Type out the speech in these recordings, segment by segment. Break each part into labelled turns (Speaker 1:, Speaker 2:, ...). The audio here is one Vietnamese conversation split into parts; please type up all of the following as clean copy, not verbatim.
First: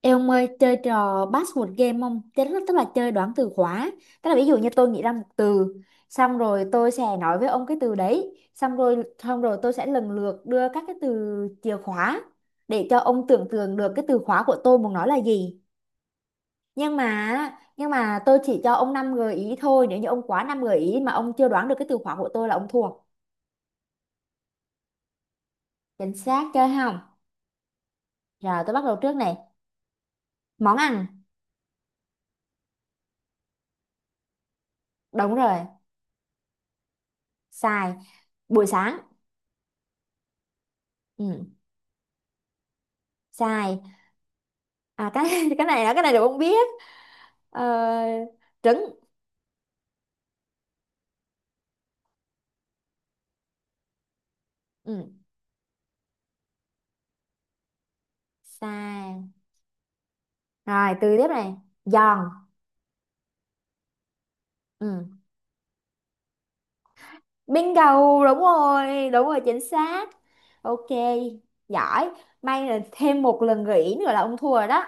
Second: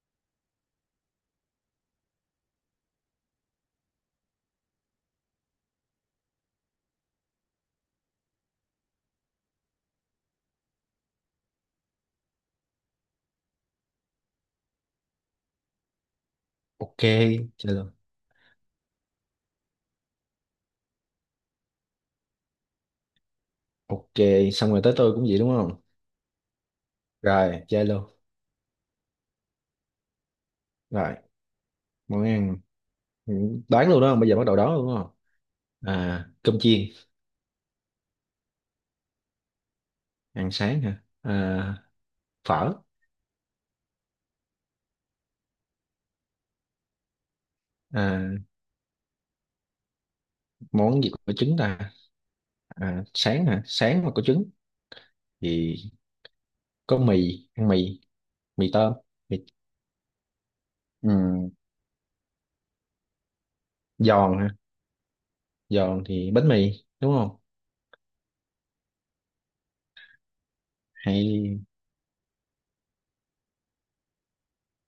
Speaker 1: Ê ông ơi, chơi trò password game không? Tức là chơi đoán từ khóa. Tức là ví dụ như tôi nghĩ ra một từ, xong rồi tôi sẽ nói với ông cái từ đấy, xong rồi tôi sẽ lần lượt đưa các cái từ chìa khóa để cho ông tưởng tượng được cái từ khóa của tôi muốn nói là gì. Nhưng
Speaker 2: Ok,
Speaker 1: mà
Speaker 2: chơi
Speaker 1: nhưng
Speaker 2: luôn.
Speaker 1: mà tôi chỉ cho ông 5 gợi ý thôi, nếu như ông quá 5 gợi ý mà ông chưa đoán được cái từ khóa của tôi là ông thua.
Speaker 2: Ok, xong rồi tới tôi cũng vậy đúng không?
Speaker 1: Chính xác, chơi không?
Speaker 2: Rồi chơi luôn.
Speaker 1: Rồi tôi bắt đầu trước này. Món ăn.
Speaker 2: Rồi. Món ăn. Ừ, đoán luôn đó, bây giờ bắt đầu đoán luôn đúng không?
Speaker 1: Đúng rồi.
Speaker 2: À, cơm chiên.
Speaker 1: Sai. Buổi sáng.
Speaker 2: Ăn sáng hả?
Speaker 1: Ừ.
Speaker 2: À, phở.
Speaker 1: Sai. Cái cái này là không biết. ờ,
Speaker 2: À,
Speaker 1: Trứng.
Speaker 2: món gì có trứng ta? À, sáng hả? Sáng mà có trứng
Speaker 1: Ừ.
Speaker 2: thì có mì, ăn mì. Mì tôm.
Speaker 1: Sai.
Speaker 2: Mì.
Speaker 1: Rồi từ tiếp
Speaker 2: Ừ.
Speaker 1: này. Giòn.
Speaker 2: Giòn hả?
Speaker 1: Ừ.
Speaker 2: Giòn thì bánh mì, đúng không?
Speaker 1: Bingo, đúng rồi, đúng rồi, chính xác. OK,
Speaker 2: Hay.
Speaker 1: giỏi. May là thêm một lần gợi ý nữa là ông thua rồi đó.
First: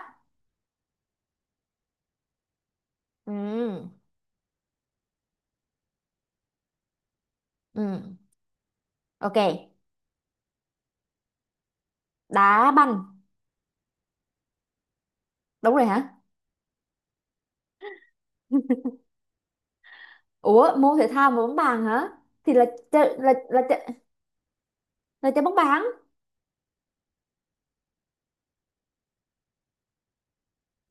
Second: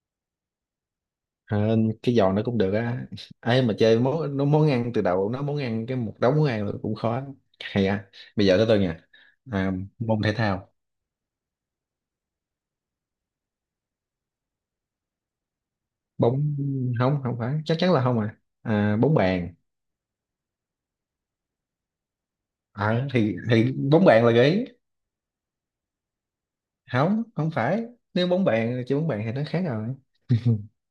Speaker 2: Ờ, cái giò nó cũng được á. Ấy mà
Speaker 1: Ừ.
Speaker 2: chơi món nó món ăn từ đầu nó món ăn cái một đống món ăn là cũng khó. Hay
Speaker 1: Ừ.
Speaker 2: à. Bây giờ tới tôi nha.
Speaker 1: OK.
Speaker 2: À, môn thể thao.
Speaker 1: Đá banh. Đúng rồi hả?
Speaker 2: Bóng. Không, không phải, chắc chắn là không. Bóng bàn.
Speaker 1: Ủa, môn thể thao mà bóng bàn hả? Thì là
Speaker 2: Ờ,
Speaker 1: chơi là
Speaker 2: thì
Speaker 1: là
Speaker 2: thì
Speaker 1: chơi,
Speaker 2: bóng bàn là gợi ý.
Speaker 1: là chơi bóng bàn.
Speaker 2: Không, không phải. Nếu bóng bàn chơi bóng bàn thì nó khác rồi.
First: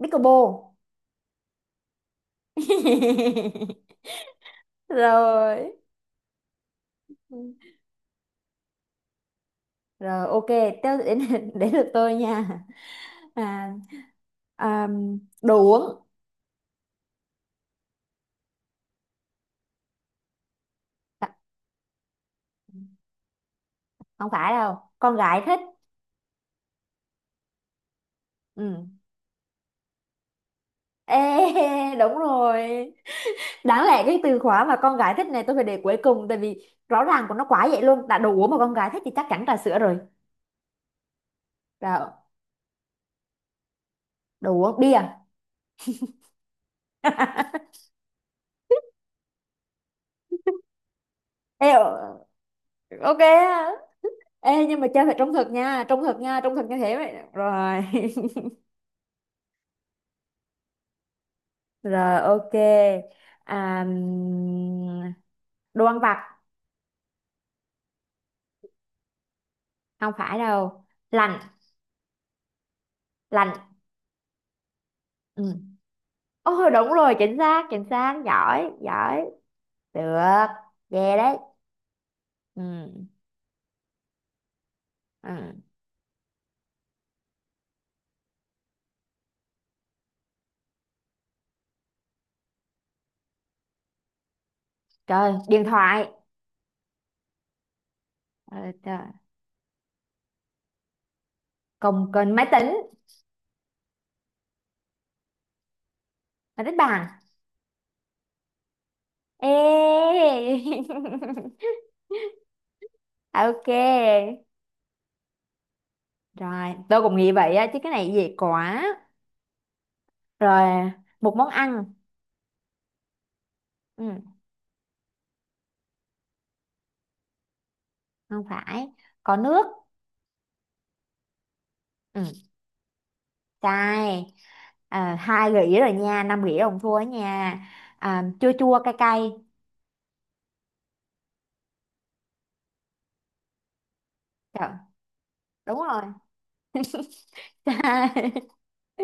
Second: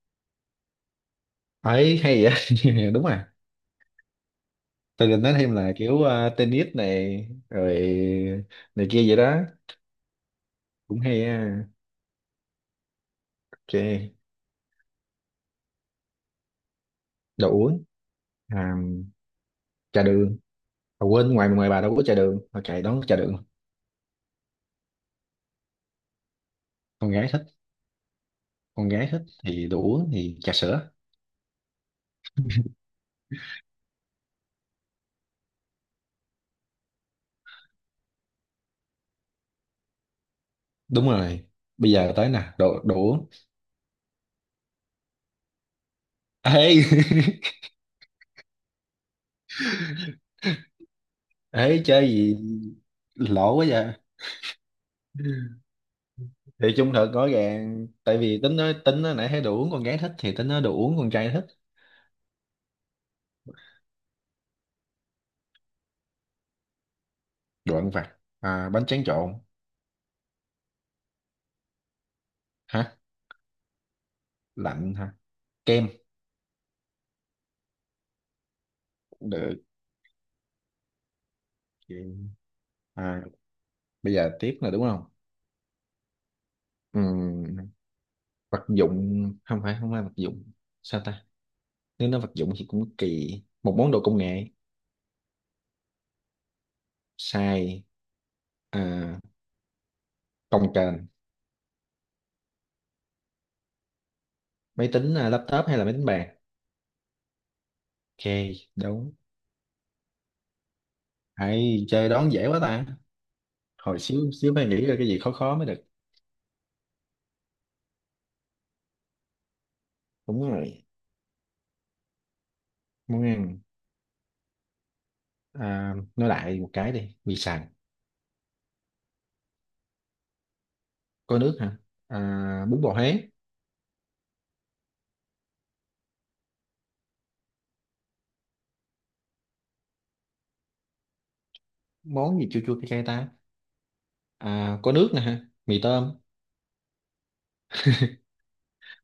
Speaker 1: Pickleball.
Speaker 2: Ấy hay vậy, đúng à? Tôi định nói thêm là
Speaker 1: Rồi.
Speaker 2: kiểu tennis này rồi này kia vậy đó.
Speaker 1: Rồi OK, tới
Speaker 2: Cũng
Speaker 1: đến.
Speaker 2: hay á.
Speaker 1: Đến được tôi nha. À,
Speaker 2: Ok,
Speaker 1: à, Đồ uống.
Speaker 2: đồ uống. À, trà đường. À,
Speaker 1: À,
Speaker 2: quên, ngoài ngoài bà đâu có trà đường mà chạy đón trà đường.
Speaker 1: không phải đâu, con gái thích.
Speaker 2: Con gái thích.
Speaker 1: Ừ.
Speaker 2: Con gái thích thì đồ uống thì trà sữa.
Speaker 1: Ê, đúng rồi. Đáng lẽ cái từ khóa mà con gái thích này tôi phải để cuối cùng tại vì rõ ràng của nó quá vậy luôn. Đã đồ uống mà con gái thích thì chắc chắn trà sữa rồi.
Speaker 2: Đúng rồi, bây
Speaker 1: Rồi,
Speaker 2: giờ tới nè. Đồ đồ uống.
Speaker 1: đồ uống bia.
Speaker 2: Ê.
Speaker 1: Ê,
Speaker 2: ê, chơi gì,
Speaker 1: OK.
Speaker 2: lỗ quá
Speaker 1: Á.
Speaker 2: vậy.
Speaker 1: Ê, nhưng mà chơi phải trung thực nha, trung thực nha, trung
Speaker 2: Thì
Speaker 1: thực như
Speaker 2: chung
Speaker 1: thế
Speaker 2: thực
Speaker 1: vậy.
Speaker 2: rõ
Speaker 1: Rồi.
Speaker 2: ràng, tại vì tính nói nãy thấy đồ uống con gái thích thì tính nói đồ uống con trai thích.
Speaker 1: Rồi OK. À, đồ ăn vặt.
Speaker 2: Đồ ăn vặt. À, bánh tráng trộn.
Speaker 1: Không phải đâu. Lành.
Speaker 2: Hả?
Speaker 1: Lành.
Speaker 2: Lạnh hả?
Speaker 1: Ừ.
Speaker 2: Kem.
Speaker 1: Ôi đúng rồi, chính xác, chính xác, giỏi, giỏi.
Speaker 2: Cũng được.
Speaker 1: Được. Về đấy.
Speaker 2: Kem.
Speaker 1: Ừ.
Speaker 2: À, bây giờ tiếp là đúng không?
Speaker 1: Ừ.
Speaker 2: Ừm, vật dụng. Không phải, không phải vật dụng. Sao ta? Nếu nó vật dụng thì cũng kỳ. Một món đồ công nghệ.
Speaker 1: Trời, điện thoại.
Speaker 2: Xài.
Speaker 1: Ờ,
Speaker 2: À,
Speaker 1: trời.
Speaker 2: cồng kềnh.
Speaker 1: Còn còn máy tính.
Speaker 2: Máy tính. À, laptop hay là máy tính bàn.
Speaker 1: Máy tính bàn.
Speaker 2: Ok. Đúng.
Speaker 1: Ê.
Speaker 2: Hay chơi đón dễ quá ta. Hồi xíu
Speaker 1: OK.
Speaker 2: xíu phải nghĩ ra cái gì khó khó mới được.
Speaker 1: Rồi tôi cũng nghĩ vậy á chứ cái này dễ quá.
Speaker 2: Đúng rồi.
Speaker 1: Rồi, một món ăn.
Speaker 2: Món ăn.
Speaker 1: Ừ.
Speaker 2: À, nói lại một cái đi. Mì sành.
Speaker 1: Không phải. Có nước.
Speaker 2: Có nước hả?
Speaker 1: Ừ.
Speaker 2: À, bún bò Huế.
Speaker 1: Cay. À, hai gỉ rồi nha, năm gỉ ông thua nha. À, chua chua cay cay.
Speaker 2: Món gì chua chua cay cay ta?
Speaker 1: Trời,
Speaker 2: À, có nước nè hả?
Speaker 1: đúng
Speaker 2: Mì
Speaker 1: rồi.
Speaker 2: tôm.
Speaker 1: Cay.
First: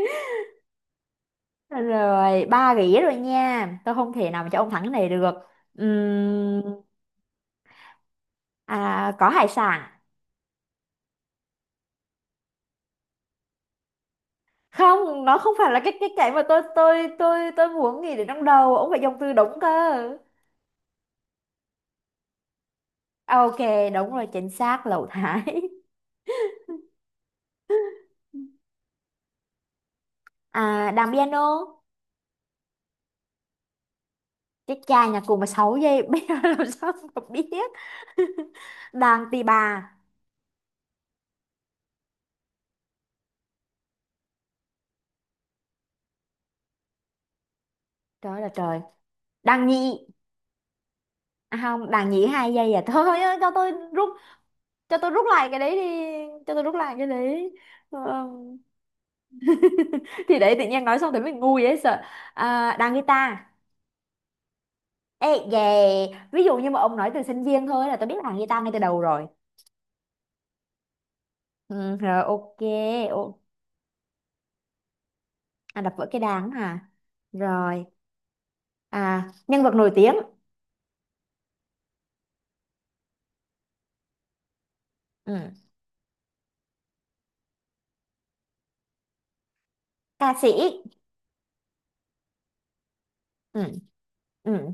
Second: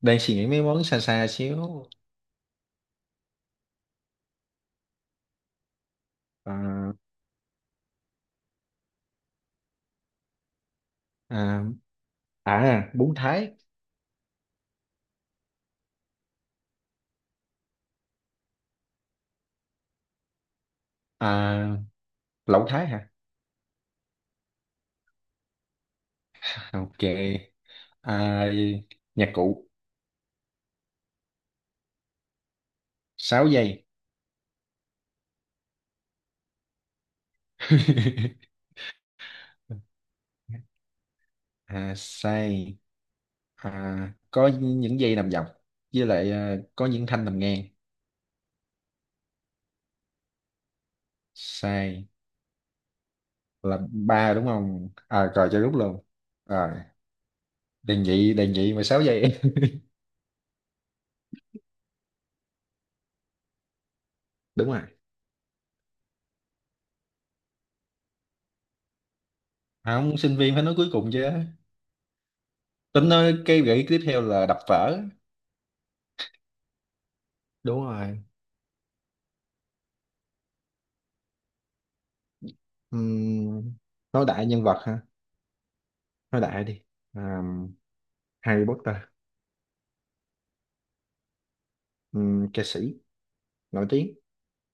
Speaker 2: Đang suy nghĩ mấy món xa xa xíu.
Speaker 1: Rồi ba gỉ rồi nha, tôi không thể nào mà cho ông thắng cái này được. Ừm,
Speaker 2: à,
Speaker 1: có hải sản.
Speaker 2: à, bún Thái.
Speaker 1: Không, nó không phải là cái cái mà tôi muốn nghĩ đến trong đầu, ông phải dùng từ đúng cơ.
Speaker 2: À, lẩu Thái hả?
Speaker 1: OK, đúng rồi, chính xác, lẩu thái.
Speaker 2: Ok. À, nhạc cụ.
Speaker 1: À, đàn piano.
Speaker 2: 6 giây.
Speaker 1: Cái cha nhà cùng mà 6 giây. Bây giờ làm sao mà biết. Đàn tì bà.
Speaker 2: à, say. À, có những dây nằm dọc, với lại à, có những thanh nằm ngang.
Speaker 1: Trời ơi là trời. Đàn nhị. À không,
Speaker 2: Sai.
Speaker 1: đàn nhị hai giây. À thôi ơi, cho tôi
Speaker 2: Là
Speaker 1: rút.
Speaker 2: ba đúng không?
Speaker 1: Cho tôi rút
Speaker 2: À
Speaker 1: lại
Speaker 2: rồi
Speaker 1: cái
Speaker 2: cho
Speaker 1: đấy
Speaker 2: rút
Speaker 1: đi.
Speaker 2: luôn.
Speaker 1: Cho tôi
Speaker 2: Rồi.
Speaker 1: rút lại cái đấy.
Speaker 2: Đề
Speaker 1: Ờ,
Speaker 2: nghị, đề nghị mà 6 giây.
Speaker 1: thì để tự nhiên nói xong thì mình ngu vậy sợ. À, đàn guitar.
Speaker 2: đúng rồi.
Speaker 1: Ê về. Ví dụ như mà ông nói từ sinh viên thôi là tôi biết đàn guitar ngay từ đầu rồi.
Speaker 2: À, không, sinh viên phải nói cuối cùng chứ.
Speaker 1: Ừ, rồi OK.
Speaker 2: Tính nói
Speaker 1: Ô,
Speaker 2: cái gợi ý tiếp theo là đập vỡ.
Speaker 1: à, đập vỡ cái đàn hả?
Speaker 2: Đúng
Speaker 1: Rồi.
Speaker 2: rồi.
Speaker 1: À, nhân vật nổi tiếng.
Speaker 2: Ừm, nói đại nhân vật ha.
Speaker 1: Ừ.
Speaker 2: Nói đại đi. À, Harry Potter.
Speaker 1: Ca sĩ.
Speaker 2: Ca sĩ.
Speaker 1: Ừ.
Speaker 2: Nổi tiếng.
Speaker 1: Ừ.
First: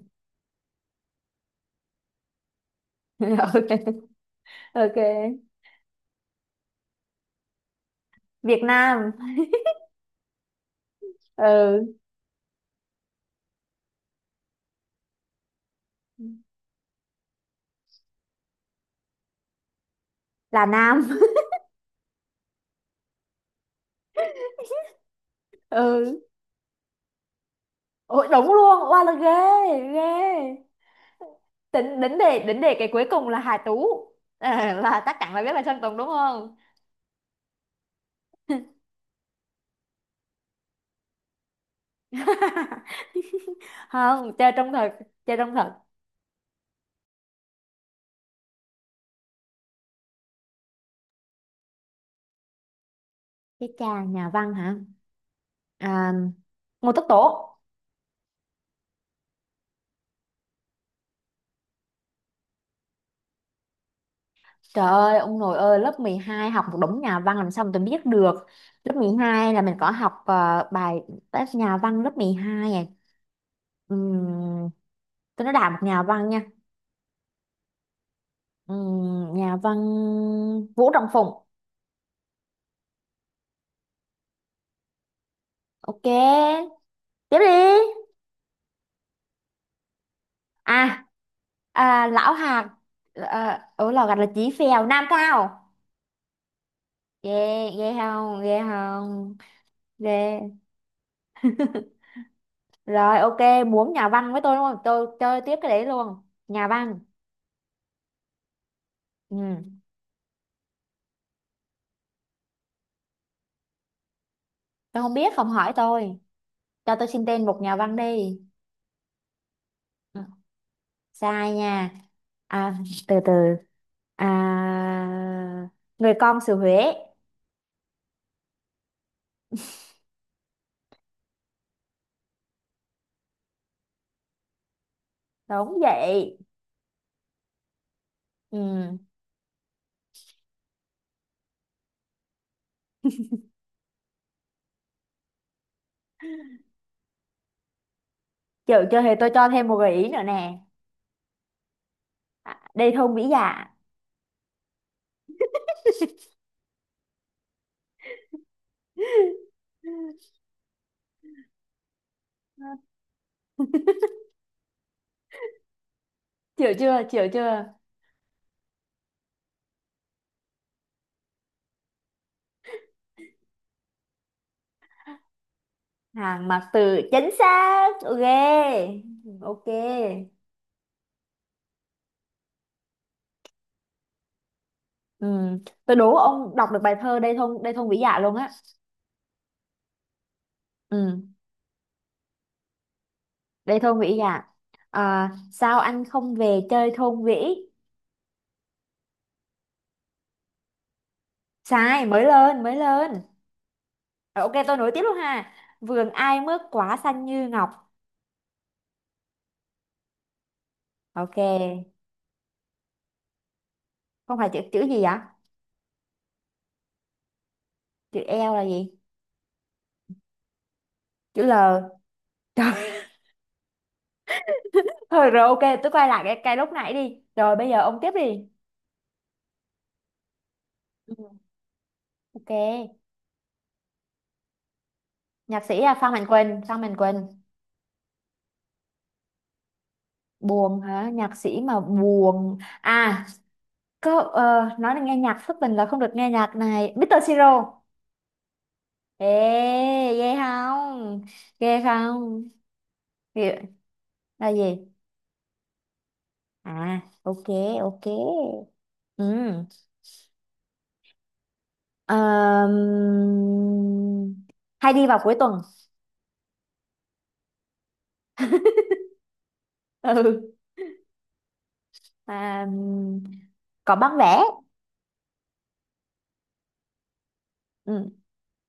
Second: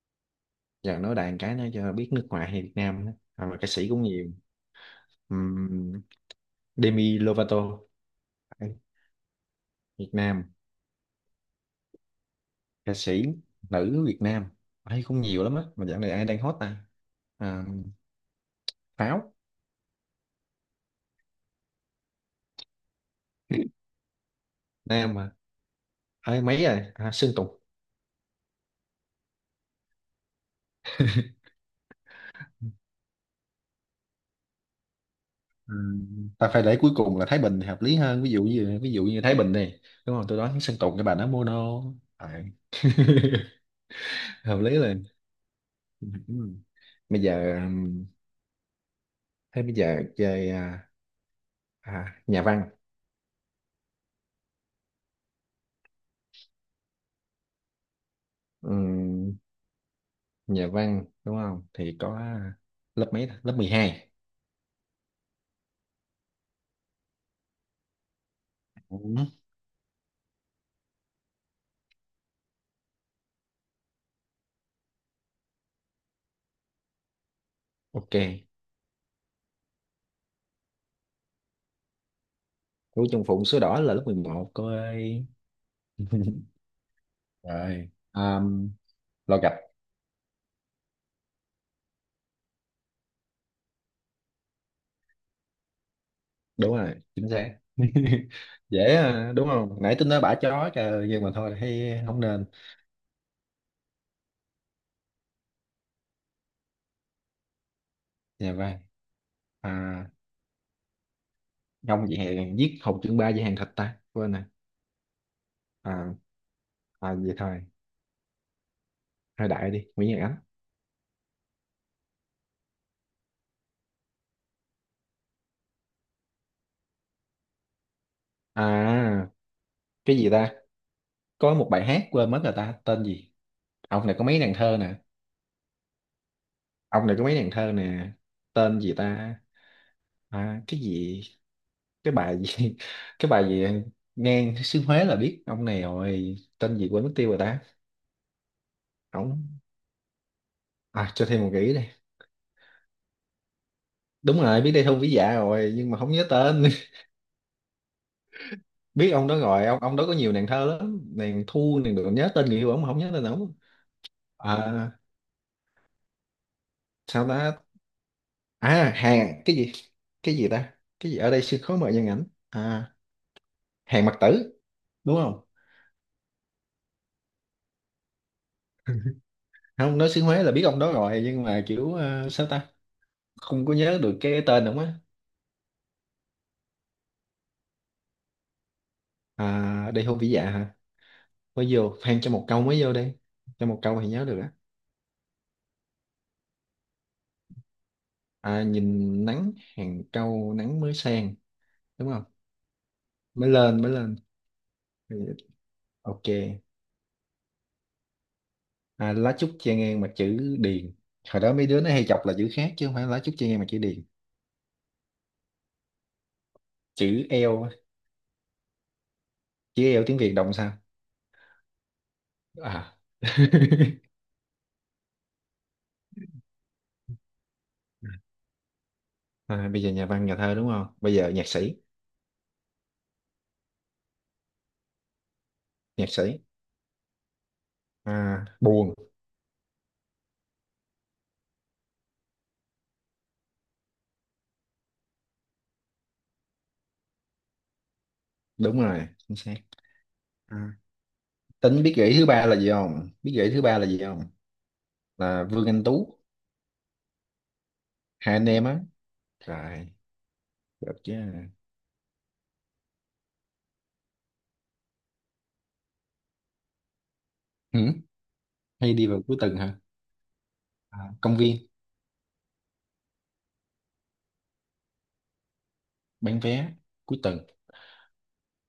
Speaker 2: Giờ nói đại cái nữa cho biết nước ngoài hay Việt Nam nữa. À, mà ca
Speaker 1: OK.
Speaker 2: sĩ cũng nhiều.
Speaker 1: OK.
Speaker 2: Ừm, Demi Lovato.
Speaker 1: Việt
Speaker 2: Đấy,
Speaker 1: Nam.
Speaker 2: Việt Nam.
Speaker 1: Ừ.
Speaker 2: Ca sĩ nữ Việt Nam ấy cũng nhiều lắm á, mà dạo này ai đang hot ta? À, Pháo.
Speaker 1: Là Nam.
Speaker 2: Nam mà.
Speaker 1: Ừ.
Speaker 2: Ấy mấy rồi, à Sơn Tùng.
Speaker 1: Ôi, đúng luôn. Wow, là ghê, ghê. Tính đến đề cái cuối cùng là Hà Tú. À, là chắc chắn là biết là Sơn Tùng đúng
Speaker 2: Ta
Speaker 1: không?
Speaker 2: phải để cuối cùng là Thái Bình thì hợp lý hơn. Ví dụ như Thái Bình này, đúng không? Tôi nói Sơn Tùng cái bà nó mono. À.
Speaker 1: Không, chơi
Speaker 2: hợp lý
Speaker 1: trong
Speaker 2: là.
Speaker 1: thật. Chơi trong thật.
Speaker 2: Ừ. Bây giờ, thế bây giờ chơi à, à, nhà văn.
Speaker 1: Cái cha nhà văn hả? À, Ngô Tất Tố.
Speaker 2: Ừm, nhà văn đúng không thì có lớp mấy ta? Lớp 12.
Speaker 1: Trời ơi, ông nội ơi, lớp 12 học một đống nhà văn làm sao mà tôi biết được. Lớp
Speaker 2: Ừ.
Speaker 1: 12 là mình có học bài test nhà văn lớp 12 này. Ừm, tôi nói đại một nhà văn nha.
Speaker 2: Ok.
Speaker 1: Nhà văn Vũ Trọng Phụng.
Speaker 2: Của Trung Phụng số đỏ là lớp 11 cô ơi.
Speaker 1: OK, tiếp đi.
Speaker 2: rồi lo gạch.
Speaker 1: À, à, Lão Hạt. À, ở Lò Gạch là Chí Phèo, Nam Cao.
Speaker 2: Đúng rồi, chính xác.
Speaker 1: Ghê, ghê không, ghê
Speaker 2: dễ à,
Speaker 1: không,
Speaker 2: đúng không? Nãy tôi nói bả
Speaker 1: ghê.
Speaker 2: chó trời nhưng mà thôi thấy không nên.
Speaker 1: Rồi, OK, muốn nhà văn với tôi đúng không? Tôi chơi tiếp cái đấy luôn. Nhà văn.
Speaker 2: Nhà văn.
Speaker 1: Ừ.
Speaker 2: À, không vậy hè, giết Hồng Chương Ba về hàng thịt ta quên nè.
Speaker 1: Tôi không biết, không hỏi
Speaker 2: à,
Speaker 1: tôi. Cho tôi xin
Speaker 2: vậy
Speaker 1: tên một
Speaker 2: thôi.
Speaker 1: nhà văn đi.
Speaker 2: Thôi đại đi, Nguyễn Nhật
Speaker 1: Ừ,
Speaker 2: Ánh.
Speaker 1: sai nha. À, từ từ. À, người con xứ Huế.
Speaker 2: À, cái gì ta? Có một bài hát quên mất rồi ta, tên gì? Ông này có mấy nàng thơ nè.
Speaker 1: Đúng vậy.
Speaker 2: Ông này có mấy nàng thơ nè. Tên gì
Speaker 1: Ừ.
Speaker 2: ta? À, cái gì, cái bài gì, cái bài gì? Ngang xứ Huế là biết ông này rồi, tên gì quên mất tiêu rồi ta.
Speaker 1: Chịu chưa thì tôi cho
Speaker 2: Ông.
Speaker 1: thêm một gợi ý nữa nè.
Speaker 2: À, cho thêm một gợi ý. Đây
Speaker 1: Đây thôn Vĩ Dạ.
Speaker 2: đúng rồi, biết đây thu vĩ dạ rồi nhưng mà không nhớ tên. biết ông đó rồi, ông đó có nhiều nàng thơ lắm, nàng thu nàng được nhớ tên người yêu ông mà không nhớ tên ông. À,
Speaker 1: Chịu chưa,
Speaker 2: sao
Speaker 1: chịu
Speaker 2: ta?
Speaker 1: chưa.
Speaker 2: À, hàng cái gì? Cái gì ta? Cái gì ở đây sương khói mờ nhân ảnh à? Hàng Mặc Tử, đúng không?
Speaker 1: Hàng mặc từ, chính xác. OK.
Speaker 2: không, nói xứ
Speaker 1: OK.
Speaker 2: Huế là biết ông đó rồi nhưng mà kiểu sao ta, không có nhớ được cái tên đúng á.
Speaker 1: Ừ. Tôi đố ông đọc được bài thơ Đây thôn Vĩ Dạ luôn á.
Speaker 2: À, đây hôn vĩ dạ hả?
Speaker 1: Ừ.
Speaker 2: Mới vô phan cho một câu mới vô đây, cho một
Speaker 1: Đây thôn
Speaker 2: câu thì
Speaker 1: Vĩ
Speaker 2: nhớ được
Speaker 1: à?
Speaker 2: á.
Speaker 1: À sao anh không về chơi thôn Vĩ?
Speaker 2: À, nhìn nắng hàng cau nắng mới sang,
Speaker 1: Sai,
Speaker 2: đúng
Speaker 1: mới
Speaker 2: không?
Speaker 1: lên, mới lên.
Speaker 2: Mới lên, mới lên.
Speaker 1: Rồi, OK, tôi nối tiếp luôn ha. Vườn
Speaker 2: Ok.
Speaker 1: ai mướt quả xanh như ngọc.
Speaker 2: À, lá trúc che ngang mặt chữ điền.
Speaker 1: OK,
Speaker 2: Hồi đó mấy đứa nó hay chọc là chữ khác chứ không phải lá trúc che ngang mặt chữ điền.
Speaker 1: không phải chữ chữ gì vậy?
Speaker 2: Chữ L.
Speaker 1: Chữ L là gì?
Speaker 2: Chứ yêu tiếng Việt động sao.
Speaker 1: Chữ L.
Speaker 2: À.
Speaker 1: Trời. Thôi rồi OK, tôi quay lại cái lúc nãy đi. Rồi bây giờ ông tiếp đi.
Speaker 2: à, bây giờ nhà văn nhà thơ đúng không, bây giờ
Speaker 1: Ừ.
Speaker 2: nhạc sĩ.
Speaker 1: OK, nhạc sĩ là
Speaker 2: Nhạc
Speaker 1: Phan Mạnh
Speaker 2: sĩ.
Speaker 1: Quỳnh, Phan Mạnh Quỳnh.
Speaker 2: À, buồn.
Speaker 1: Buồn hả? Nhạc sĩ mà buồn. À, có nói là nghe nhạc thất tình là không được nghe nhạc này. Mr. Siro.
Speaker 2: Đúng rồi,
Speaker 1: Ê,
Speaker 2: chính xác.
Speaker 1: ghê
Speaker 2: À.
Speaker 1: không? Ghê
Speaker 2: Tính biết gợi ý thứ ba
Speaker 1: không?
Speaker 2: là gì không? Biết gợi ý
Speaker 1: Ghê-
Speaker 2: thứ ba là gì không?
Speaker 1: Là gì?
Speaker 2: Là Vương Anh Tú.
Speaker 1: À, OK,
Speaker 2: Hai anh em
Speaker 1: OK.
Speaker 2: á.
Speaker 1: Ừ.
Speaker 2: Rồi được chứ.
Speaker 1: Ờm, hay đi vào cuối tuần.
Speaker 2: Ừ. Hay đi vào cuối tuần hả?
Speaker 1: Ừ.
Speaker 2: À, công viên.
Speaker 1: À, có bán vé.
Speaker 2: Bán vé. Cuối tuần.
Speaker 1: Ừ.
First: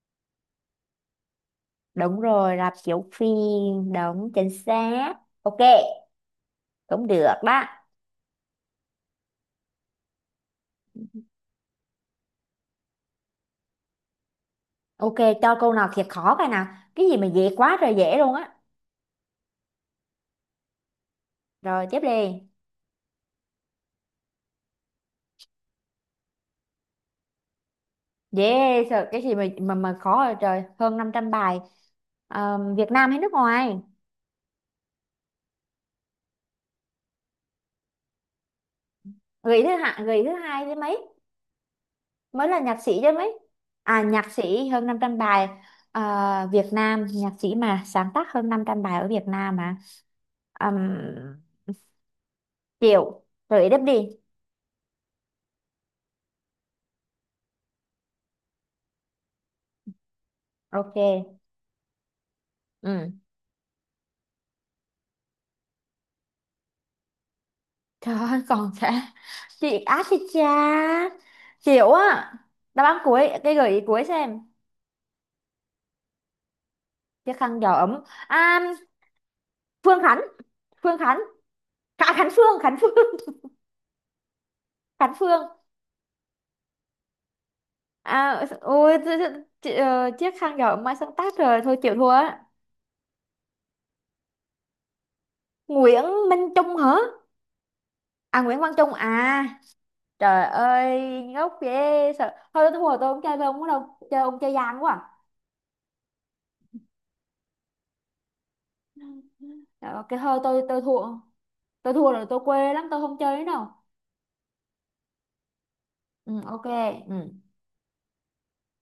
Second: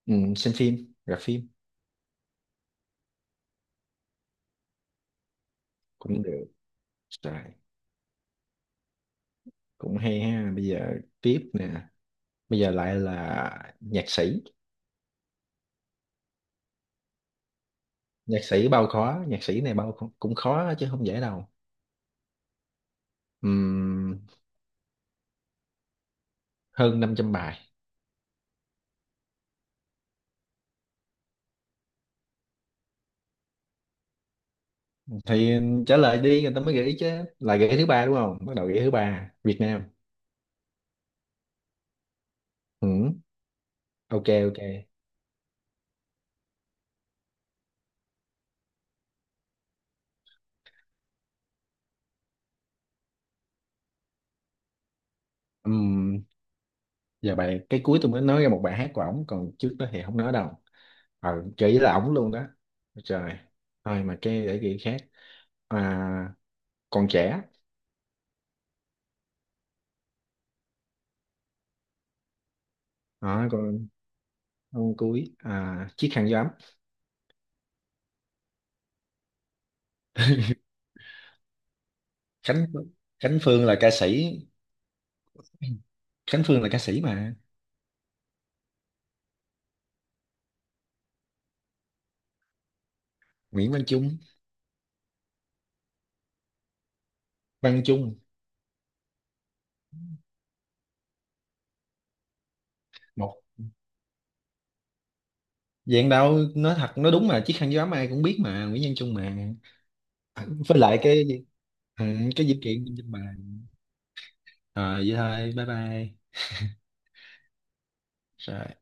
Speaker 2: Ừ, xem phim, gặp phim.
Speaker 1: Đúng rồi, rạp chiếu phim. Đúng, chính xác. OK,
Speaker 2: Cũng được.
Speaker 1: cũng được
Speaker 2: Rồi,
Speaker 1: đó.
Speaker 2: cũng hay ha. Bây giờ tiếp nè. Bây giờ lại là nhạc sĩ.
Speaker 1: OK, cho câu nào thiệt khó coi nào. Cái gì mà dễ quá rồi dễ luôn
Speaker 2: Nhạc
Speaker 1: á.
Speaker 2: sĩ bao khó. Nhạc sĩ này bao cũng cũng khó chứ không dễ đâu.
Speaker 1: Rồi, tiếp đi.
Speaker 2: Ừm, hơn 500 bài.
Speaker 1: Dễ sợ cái gì mà mà khó rồi, trời, hơn 500 bài. Ờ, Việt Nam hay nước ngoài?
Speaker 2: Thì trả lời đi người ta mới gợi ý chứ. Là gợi ý thứ ba đúng không? Bắt đầu gợi ý thứ ba. Việt
Speaker 1: Người thứ
Speaker 2: Nam.
Speaker 1: hạng, người thứ hai chứ mấy. Mới là nhạc
Speaker 2: Ừ,
Speaker 1: sĩ chứ mấy. À,
Speaker 2: ok.
Speaker 1: nhạc
Speaker 2: Ok.
Speaker 1: sĩ hơn 500 bài. Ờ, Việt Nam, nhạc sĩ mà sáng tác hơn 500 bài ở Việt Nam mà. Um, chịu. Rồi đáp đi.
Speaker 2: Ừm, giờ bài cái cuối tôi mới nói ra một bài hát của ổng, còn trước đó thì không nói đâu.
Speaker 1: OK.
Speaker 2: Gợi ý là ổng luôn đó.
Speaker 1: Ừ.
Speaker 2: Trời. Thôi mà, cái để gợi ý khác. À, còn trẻ.
Speaker 1: Trời ơi, còn sẽ. Chị á thì cha. Chịu á. Đáp án cuối,
Speaker 2: À,
Speaker 1: cái gợi ý
Speaker 2: còn
Speaker 1: cuối xem.
Speaker 2: ông cuối. À, chiếc khăn gió ấm.
Speaker 1: Chiếc khăn gió ấm. À, Phương Khánh Phương Khánh. À, Khánh Phương
Speaker 2: Khánh.
Speaker 1: Khánh Phương
Speaker 2: Khánh Phương là ca sĩ.
Speaker 1: Khánh Phương.
Speaker 2: Khánh Phương là ca sĩ mà.
Speaker 1: À ôi chiếc khăn gọi mai sáng tác rồi thôi chịu thua á.
Speaker 2: Nguyễn Văn Trung.
Speaker 1: Nguyễn Minh Trung hả?
Speaker 2: Văn Trung.
Speaker 1: À Nguyễn Văn Trung à. Trời ơi ngốc ghê sợ, thôi tôi thua, tôi không chơi
Speaker 2: Một
Speaker 1: với ông nữa đâu, chơi ông chơi gian quá à.
Speaker 2: dạng đạo nói thật, nói đúng mà chiếc khăn gió ai cũng biết mà Nguyễn Văn Trung mà.
Speaker 1: Cái OK thôi, tôi
Speaker 2: Với
Speaker 1: tôi
Speaker 2: lại
Speaker 1: thua.
Speaker 2: cái.
Speaker 1: Tôi
Speaker 2: Ừ,
Speaker 1: thua rồi, tôi
Speaker 2: cái dữ
Speaker 1: quê
Speaker 2: kiện
Speaker 1: lắm, tôi
Speaker 2: trên
Speaker 1: không
Speaker 2: bà.
Speaker 1: chơi nữa đâu.
Speaker 2: Rồi vậy thôi, bye bye.
Speaker 1: Ừ, OK. Ừ.
Speaker 2: Rồi.